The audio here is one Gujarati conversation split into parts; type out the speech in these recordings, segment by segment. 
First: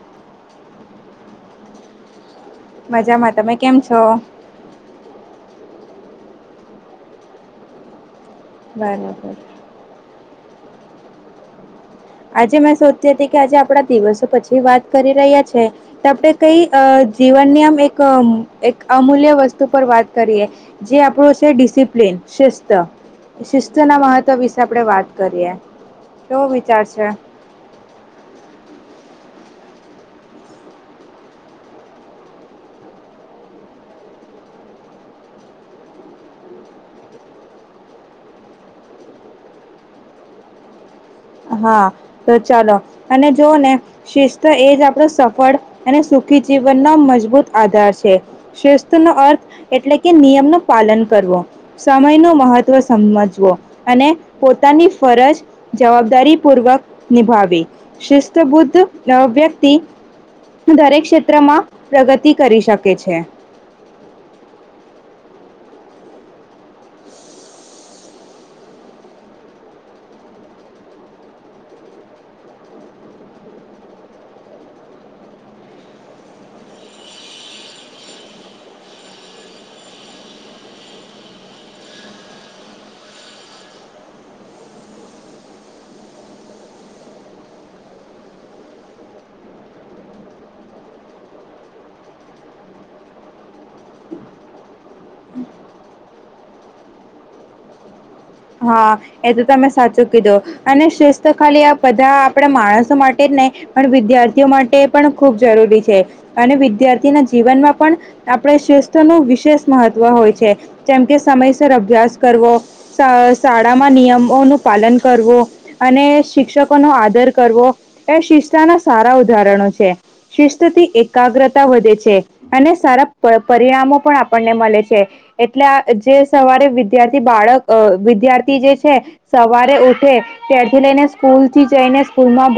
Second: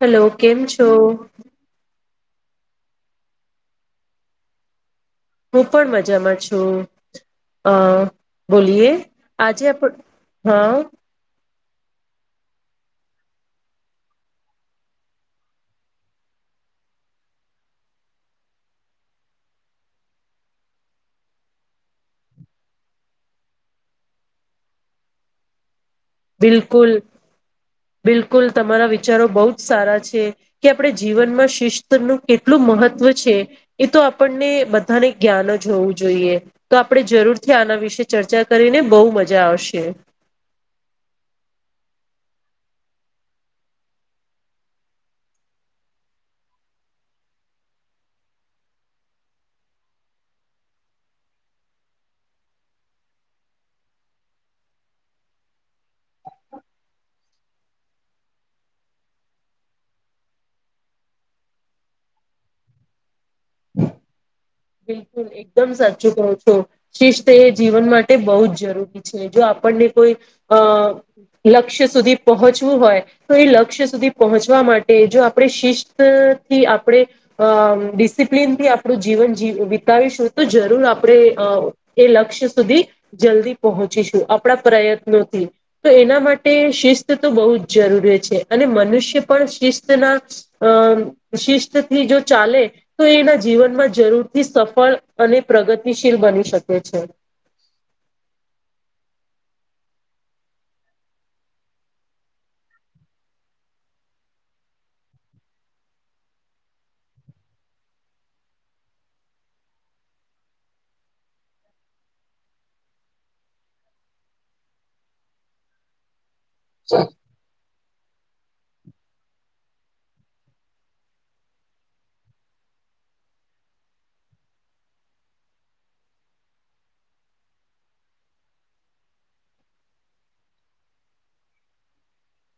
હલો કેમ છો મજામાં તમે કેમ છો હું પણ મજામાં છું અ બોલીિએ બરાબર. આજે [unintelligible] આપ હા આજે મેં સોધતી હતી કે આજે આપડા દિવસો પછી વાત કરી રહ્યા છે તો આપણે કઈ. જીવનની આમ એક અમૂલ્ય વસ્તુ પર વાત કરીએ જે આપણું છે ડિસિપ્લિન સ્ત શિસ્ત ના મહત્વ વિશે આપડે વાત કરીએ કેવો. વિચાર બિલકુલ છે? બિલકુલ તમારા વિ. વિચારો બ જ સારા છે કે આપણે જીવનમાં શિસ્ત નું કેટલું મહત્વ છે એ તો. આપને બધાને જ્ઞાન હોવું જોઈએ તો આપણે જરૂરથી આના વિશે ચર્ચા કરીને બ. બહુ મજા આવશે. [inaudible] હા તો ચાલો અને જોવ ને શિસ્ત એજ આપડો સફળ અને સુખી. જીવન ન મજબૂત આધાર છે શસ્ત નો અર્થ એટલે કે નિયમ નું પાલન કરવું. સમય ન મહત્વ સમજવો અને પોતાની ફરજ જવાબ. દરીપૂર્વક નિભાવે શિસ્ત બુદ્ધ અ વ્યક્તિ. દરેક ક્ષેત્રમાં પ્રગતિ કરી શકે છે. બિલકુલ એકદમ સાચું કહો છો શિસ્ત એ જીવન માટે બહુ જ જરૂરી છે જો આપ, આપણને કોઈ અ લક્ષ્ય સુધી પહોંચવું હોય તો એ લક્ષ્ય સુધી પહોંચવા માટે જો આપણે શિસ્તથી આપણે ડિસિપ્લીનથી આપણું જીવન. વિતાવીશું તો જરૂર આપણે એ લક્ષ્ય સુધી જલ્દી પહોંચીશું આપણા પ્રયત્નોથી તો એના માટે શિસ્ત તો બહુ જ જરૂરી છે અને મનુષ્ય પણ. શસ્ત ના શિસ્ત થી જો ચાલે તો એના જીવનમાં જરૂર. થી સફળ અને પ્રગતિશીલ બની શકે છે. હા એ તો તમે સાચું કીધું અને શિસ્ત ખાલી આ બધા આપણે માણસો માટે જ. વિદ્યાર્થીઓ માટે પણ ખબ જરૂરી છે અને વિદ્યાર્થી ના જીવનમાં પણ. આપણે શસ્ નું વિશેષ મહત્વ હોય છે જેમ કે સમયસર અભ્યાસ કરવો. શ શાળામાં નિયમોનું પાલન કરવું અને શિક્ષકોનો આદર કરવો. એ શિસ્તના સારા ઉદાહરણો છે શિસ્ત થી એકાગ્રતા વધે છે અને. સારા પરિણામો પણ આપણને મળે છે એટલે જે સવારે વિદ્યાર્થી બાળક. અ વિદ્યાર્થી જે છે સવારે ઉઠે ત્યારથી લઈને સ્કૂલ થી જઈને સ્કૂલ માં.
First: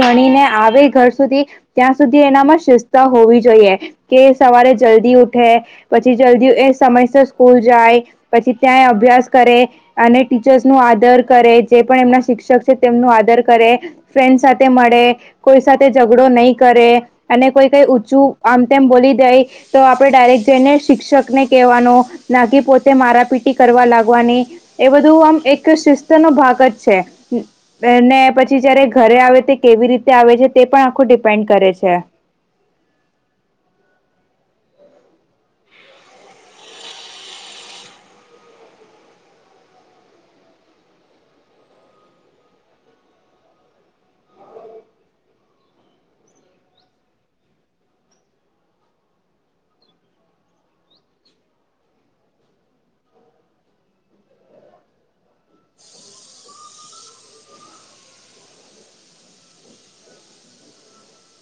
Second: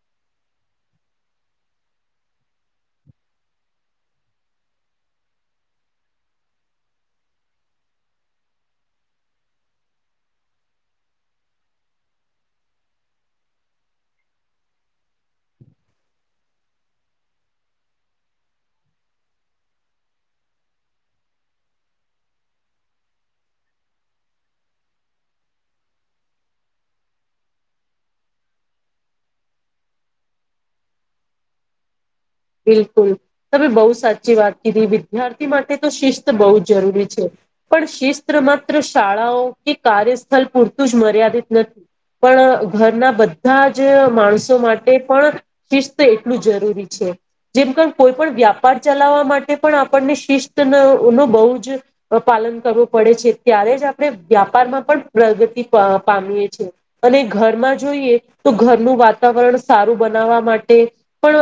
આવે ઘર સુધી ત્યાં સુધી એનામાં શિસ્ત હોવી જોઈએ કે સવારે જલ્દી ઉઠે પછી જલ્દી એ સમયસર સ્કૂલ જાય પછી ત્યાં અભ્યાસ કરે. અને ટીચર્સ નું આદર કરે જે પણ એમના શિક્ષક છે તેમનું આદર કરે ફ્રેન્ડ સાથે મળે કોઈ સાથે ઝઘડો નહી કરે અને કોઈ કઈ ઊચું આમ તેમ બોલી દાય તો. આપણે ડાયરેક્ટ જઈને શિક્ષકને કહેવાનો નાકી પોતે મારાપીટી કરવા લાગવાની. એ બધું આમ એક શિસ્ત નો ભાગ જ છે ને પછી જયારે ઘરે આવે તે. કેવી રીતે આવે છે તે પણ આખું ડિપેન્ડ કરે છે. બિલકુલ તમે બહુ સાચી વાત કીધી વિદ્યાર્થી માટે તો શિસ્ત બહુ જ જરૂરી છે. પણ શિસ્ત્ર માત્ર શાળાઓ કે કાર્યસ્થળ પૂરતું જ મર્યાદિત નથી. પણ ઘરના બધા જ માણસો માટે પણ શિસ્ત એટલું જરૂરી છે. જેમ કોઈ પણ વ્યાપાર ચલાવવા માટે પણ આપણને શિસ્ત નો બહુ જ. પાલન કરવું પડે છે ત્યારે જ આપણે વ્યાપારમાં પણ પ્રગતિ પામીએ છી અને. ઘરમાં જોઈએ તો ઘરનું વાતાવરણ સારું બનાવવા માટે પણ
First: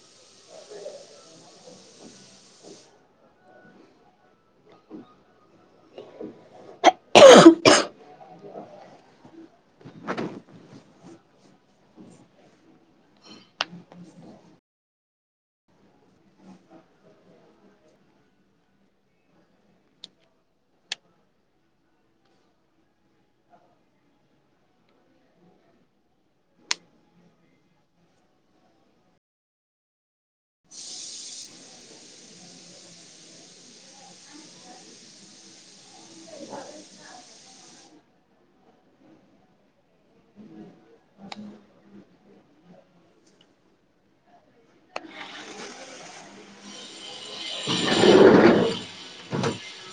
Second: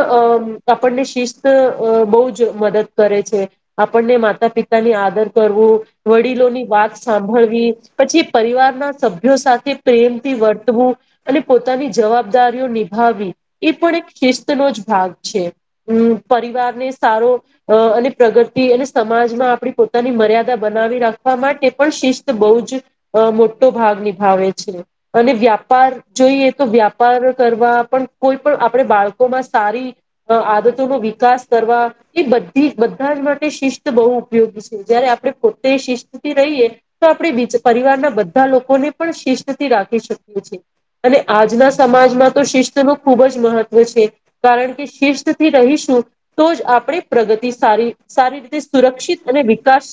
અ. આપણને શિસ્ત બહુ જ મદદ કરે છે આપણને માતા પિતા ની આદર કરવો. વડીલોની વાત સાંભળવી પછી પરિવારના સભ્યો સાથે પ્રેમથી વ. અને પોતાની જવાબદારીઓ નિભાવી એ પણ એક શિસ્તનો જ ભાગ છે. હમ પરિવાર ને સારો અને પ્રગતિ અને સમાજમાં આપણી પોતાની મર્યાદા. બના રાખવા માટે પણ શિસ્ત બહ જ મોટો ભાગ નિભાવે છે અને્યા. વ્યાપાર જોઈએ તો વ્યાપાર કરવા પણ કોઈ પણ આપણે બાળકો માં સારી. આદતો નો વિકાસ કરવા એ બધી બધા માટે શિસ્ત બહ ઉપયોગી છે જ્યારે. આપ પોતે શિસ્તથી રહીએ તો આપણે બી પરિવારના બધા લોકોને પણ શિસ્તથી રાખી શકીએ. અને આજના સમાજમાં તો શિસ્ત નું ખુબ જ મહત્વ છે કારણ કે શીર્થી રહીશું તો જ આપણે પ્રગતિ સારી સારી રીતે સુરક્ષિત અને વિકાસ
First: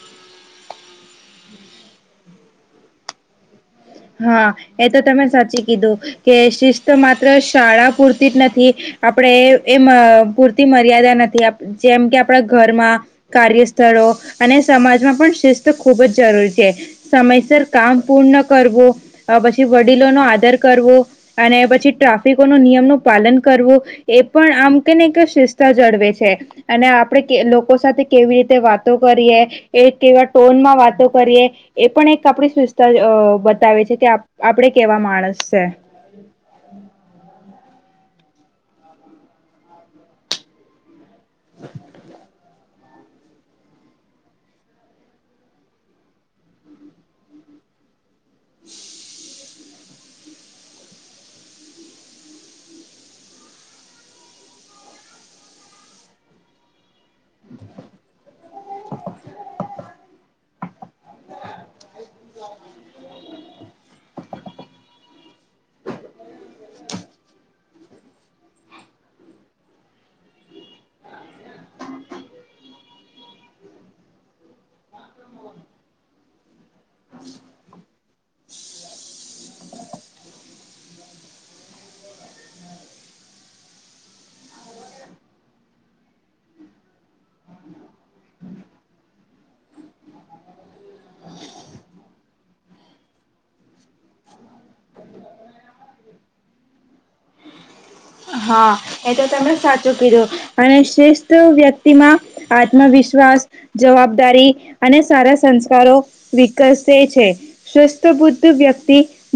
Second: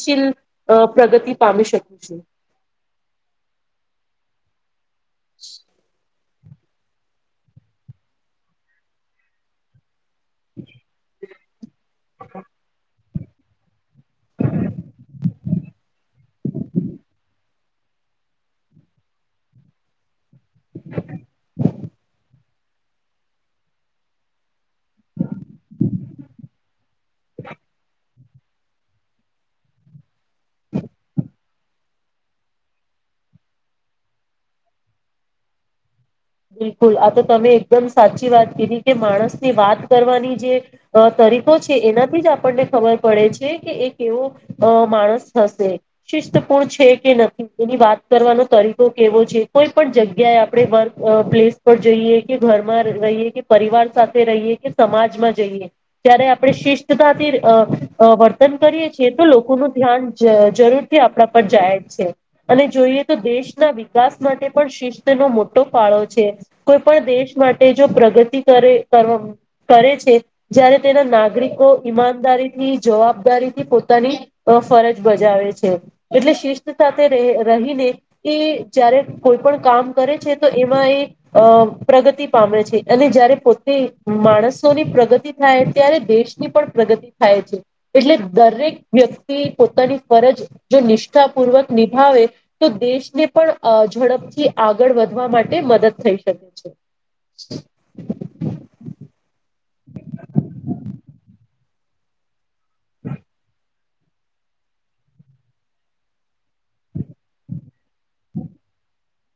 પ્રગતિ પામી શકી છે હા એ તો તમે સાચી કીધું કે શિસ્ત માત્ર શાળા પૂરતી જ નથી આપણેે એમ પૂરતી મર્યાદા નથી આપ જેમ કે આપણા ઘરમાં કાર્યસ્થળો અને સમાજમાં પણ શિસ્ત ખૂબ જ જરૂરી છે સમયસર કામ પૂર્ણ કરવું પછી વડીલો નો આદર કરવો અને પછી ટ્રાફિક નિયમ નું પાલન કરવું એ પણ આમ કેને શિસ્તા જળવે છે અને આપણે લોકો સાથે કેવી રીતે વાતો કરીએ એ કેવા ટોનમાં વાતો કરીએ એ પણ એક આપ સુસ્તા બતાવે છે કે આપડે કેવા માણસ છે બિલકુલ આ તો તમે એકદમ સાચી વા કરી કે માણસ ની વાત કરવાની જે તરીકો છે એનાથી જ આપણને ખબર પડે કે એકવો માણસ હશે શિસ્તપૂર્ણ છે કે નથી એની વાત કરવાનો તરીકો કેવો છે કોઈ પણ જગ્યાએ આપણે વર્ગ અ પ્લેસ પર જઈએ કે ઘરમાં રહીએ કે પરિવાર સાથે રહીએ કે સમાજમાં જઈએ જય્યારે આપણે શિસ્્ટતાથી અ વર્તન કરીએ છીએ તો લોકોનું ધ્યાન જરૂર આપણા પર જાહેર છે અને જોઈએ તો દેશના વિકાસ માટે પણ શિસ્તનો મોટો મોટ પાળો છે કોઈ પણ દેશ માટે જો પ્રગતિ કરે કરે છે જય્યારે તેના નાગરિકો ઈમાનદારી ની જવાબદારી થી પોતાની ફરજ બજાવે છે એટલે શિસ્ત સાથે રહીને એ જય્યારે કોઈ પણ કામ કરે છે તો એમાં એ પ્રગતિ પામે છે અને જયારે પોતે માણસોની પ્રગતિ થાય ત્યારે દેશની પણ પ્રગતિ થાય છે એટલે દરેક વ્યક્તિ પોતાની ફરજ જો નિષ્ઠા પૂર્વક નિભાવે તો દેશને પણ ઝડપથી આગળ વધ માટે મદદ થઈ શકે છે હા એ તો તમને સાચું કીધું અને શ્રેષ્ઠ વ્યક્તિમાં આત્મવિશ્વાસ જવાબદારી અને સારા સંસ્કારો વિકસે છે સ્વસ્થ બુદ્ધ વ્ય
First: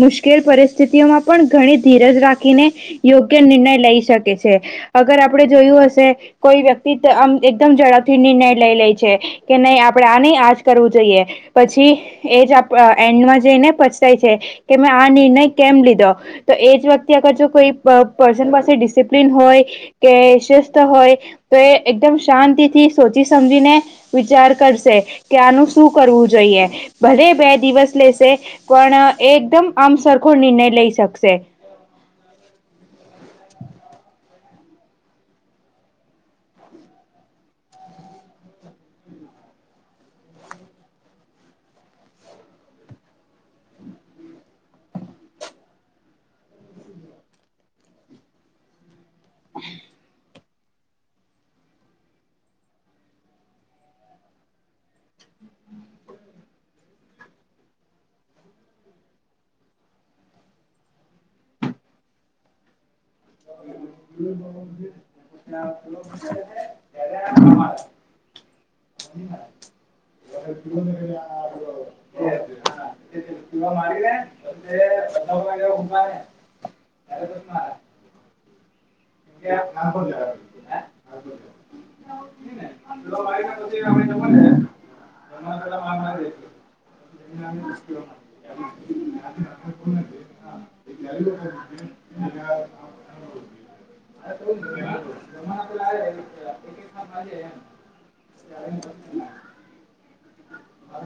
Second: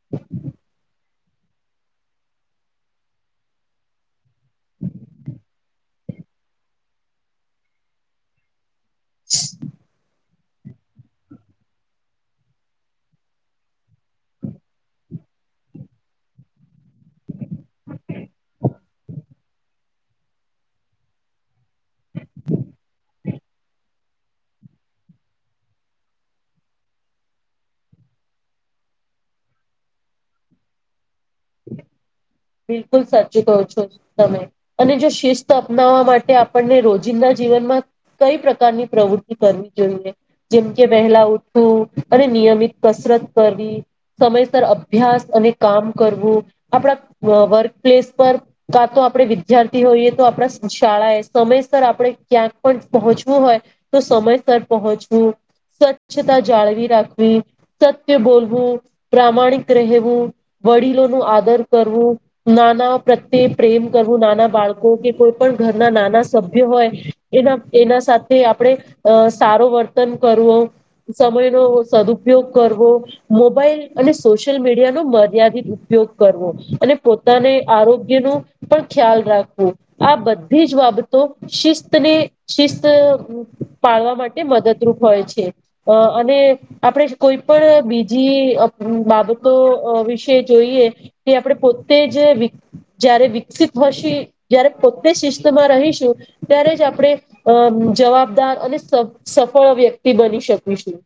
મુશ્કેલ પરિસ્થિતિઓમાં પણ ઘણી ધીરજ રાખીને યોગ્ય નિર્ણય લઈ શકે છે અગર આપડે જોયું હશે કોઈ વ્યક્તિ આમ એકદમ ઝડપથી નિર્ણય લઈ લે કે નહી આપડે આની આજ ું જોઈએ પછી એ જ એન્ડમાં જઈને પછતાય છે કે મેં આ નિર્ણય કેમ લીધો તો એજ વખતે આગ જો કોઈ પર્સન ડિસિપ્લિન હોય કે શસ્થ હોય તો એ એકદમ શાંતિ થી સોચી સમજીને વિચાર કરશે કે આનું શું કરવું જોઈએ ભલે બે દિવસ લેશે પણ એકદમ આમ સરખો નિર્ણય લઈ શકશે બિલકુલ સાચ કહો છો તમે અને જો શિસ્ત અપનાવવા માટે આપણને રોજિંદા જીવન કઈ પ્રકારની પ્રવૃતિ કરવી જોઈએ જેમ કે વહેલા ઉઠવું અને નિયમિત કસરત કરવી સમયસર અભ્યાસ અને કામ કરવું આપણા વર્ક પ્લેસ પર કાં તો આપડે વિદ્યાર્થી હોઈએ તો આપણા શાળા એ સમયસર આપણેે ક્યાંક પણ પહોંચવું હોય તો સમયસર પહોંચવું સ્વચ્છતા જાળવી રાખવી સત્ય બોલવું પ્રામાણિક રહેવું વડીલો નું આદર કરવું નાના પ્રત્યે પ્રેમ કરવું નાના બાળકો કે કોઈ પણ ઘરના નાના સભ્ય હોય એના એના સાથે આપડણે અ સારો વર્તન કરવો સમયનોો સદુપયોગ કરવો મોબાઈલ અને સોશિયલ મીડિયાનોો મર્યાદિત ઉપયોગ ઉપ કરવો અને પોતાને આરોગ્ય ન પણ ખ્યાલ રાખવું આ બધી જ બાબતો શિસ્તને શિસ્ત પા વા માટે મદદરૂપ હોય છે, અને આપણે કોઈ પણ બીજી બાબતો વિશે જોઈએ. એ આપણે પોતે જ જયારે વિકસિત હોશ કે જ્યારે પોતેજ શિસ્તમા રહીશું ત્યારે જ આપણે જવાબદાર અને સ સફળ વ્યક્તિ બની શકીશું.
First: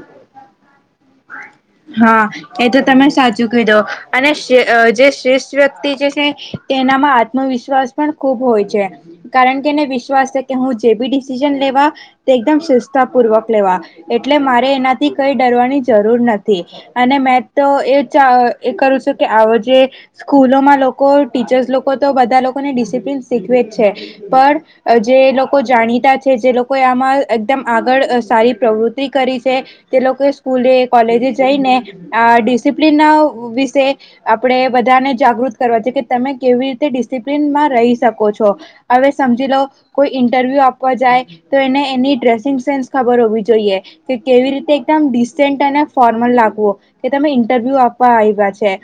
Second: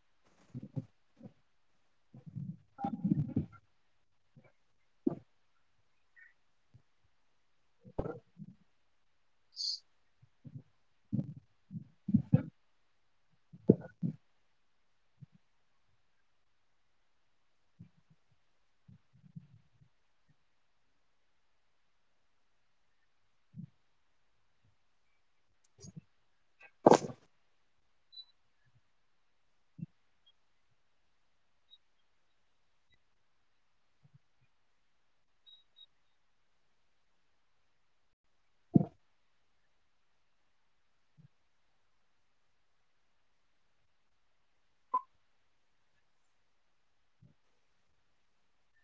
[inaudible] હા એ તો તમે સાચું કીદો અને જે શ્રેષ્ઠ વ્યક્તિ જે છે. તેનામાં આત્મવિશ્વાસ પણ ખુબ હોય છે, કારણ કે એને વિશ્વાસ છે કે હું જે બી ડિસિજન લેવા તે એકદમ તા પૂર્વક લેવા એટલે મારે એનાથી કઈ ડરવાની જરૂર નથી અને મે તો એ એ કરું છું કે આવો જે સ્કૂલોમાં લોકો ટીચર્સ લોકો તો બધા લો કોને ડિસિપ્લિન શીખવે છે, પણ જે લોકો જાણીતા છે જે લોકો આમાં એક આગળ સારી પ્રવૃતિ કરી છે તે લોકો સ્કૂલે કોલેજ જઈને આ ડિસિપ્લન વિશે આપણે બધાને જાગૃત કરવા છે કે તમે કેવી રીતે ડીસી પ્નમાં રહી શકો છો, હવે સમજી લો કોઈ ઈન્ટરવ્યૂ આપવા જાય તો એને એની. ડ્રેસિંગ સેન્સ ખબર હોવી જોઈએ કે કેવી રીતે એકમ ડિસ્ટન્ટ અને ફોર્મલ લાગવું, અ તમે ઇન્ટરવ્યુ આપવા આવ્યા છે,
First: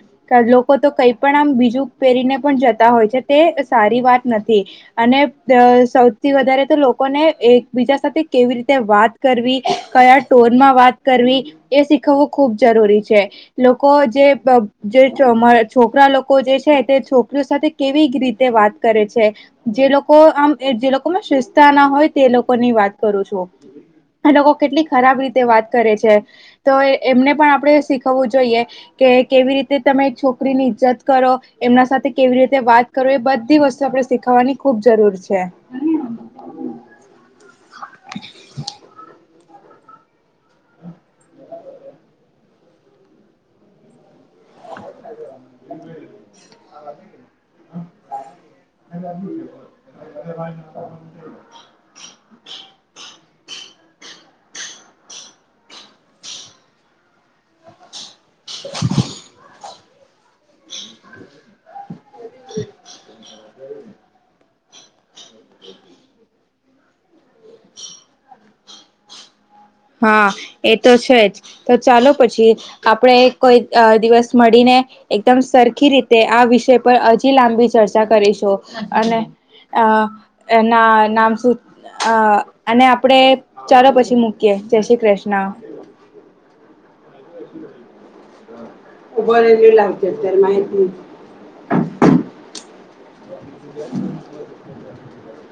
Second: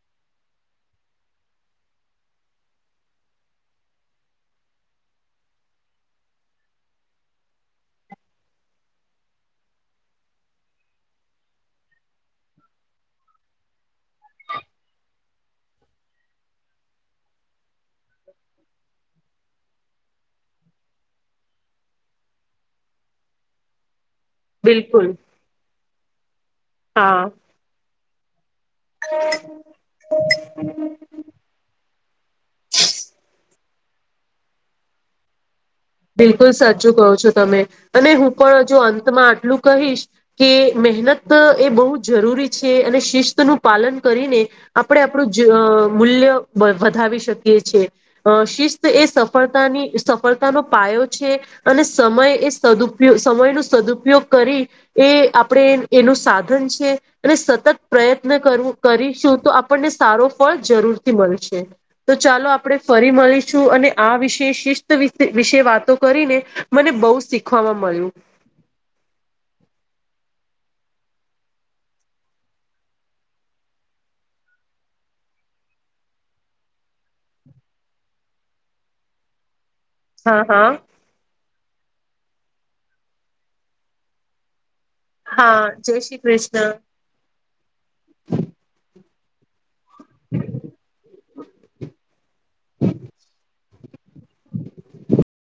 લોકો તો કઈ પણ આમ બીજું પહેરીને પણ જતા હોય છે. તે સારી વાત નથી અને સૌથી વધારે તો લોકોને એકબીજા સાથે કેવી રીતે વાત કરવી કયા ટોન માં વાત કરવી, એ શી ખૂબ જરૂરી છે લોકો જે અબ જે ચો મા છોકરા લોકો જે છે, તે છોકરીઓ સાથે કેવી રીતે વાત કરે છે, જે લોકો આમ જે લોકોમાં શિસ્તતા ના હોય તે લોકો ની વાત ક રૂ છું. લોકો કેટલી બિલકુલ ખરાબ રીતે વાત કરે છે, તો હા એમને પણ આપણે શીખવવું જોઈએ કે કેવી રીતે તમે છોકરી ની ઈજ્જત કરો, એમના સાથે કેવી રીતે વાત કરો એ બધી વસ્તુ આપણે શીખાવાની ખુબ જરૂર છે. બિલકુલ સાચું કહો છો તમે, અને હું પણ હજુ અંતમાં આટલું કહીશ કે મહેનત એ બહુ જરૂરી છે અને શિસ્તનું પાલન કરીને આપણે આપણું જ મૂલ્ય વધાવી શકીએ છીએ, શિસ્ત એ સફળતાની સફળતાનો પાયો છે અને સમય એ સદપયો સમય ન સદુપયોગ કરી એ આપણે એનું સાધન છે, અને સતત પ્રયત્ન કરવું કરીશું તો આપણને સારો ફળ જરૂરથી મળ તો ચાલો આપણેે ફરી મળીશું અને આ વિષ શિસ્ત વિશે વિશે વાતો કરીને મને બહુ શીખવામા મળ્યું. હા એ તો છે જ તો ચાલો પછી આપણેે કોઈ દિવસ મળીને અ એકદમ સરખી રીતે આ વિષય પર હજી લાંબી ચર્ચા કરીશું અને. અ હા એ હા ના નામ શું અને આપડે ચાલો પછી મૂ હા જય શ્રી કૃષ્ણ. [unintelligible] [unintelligible]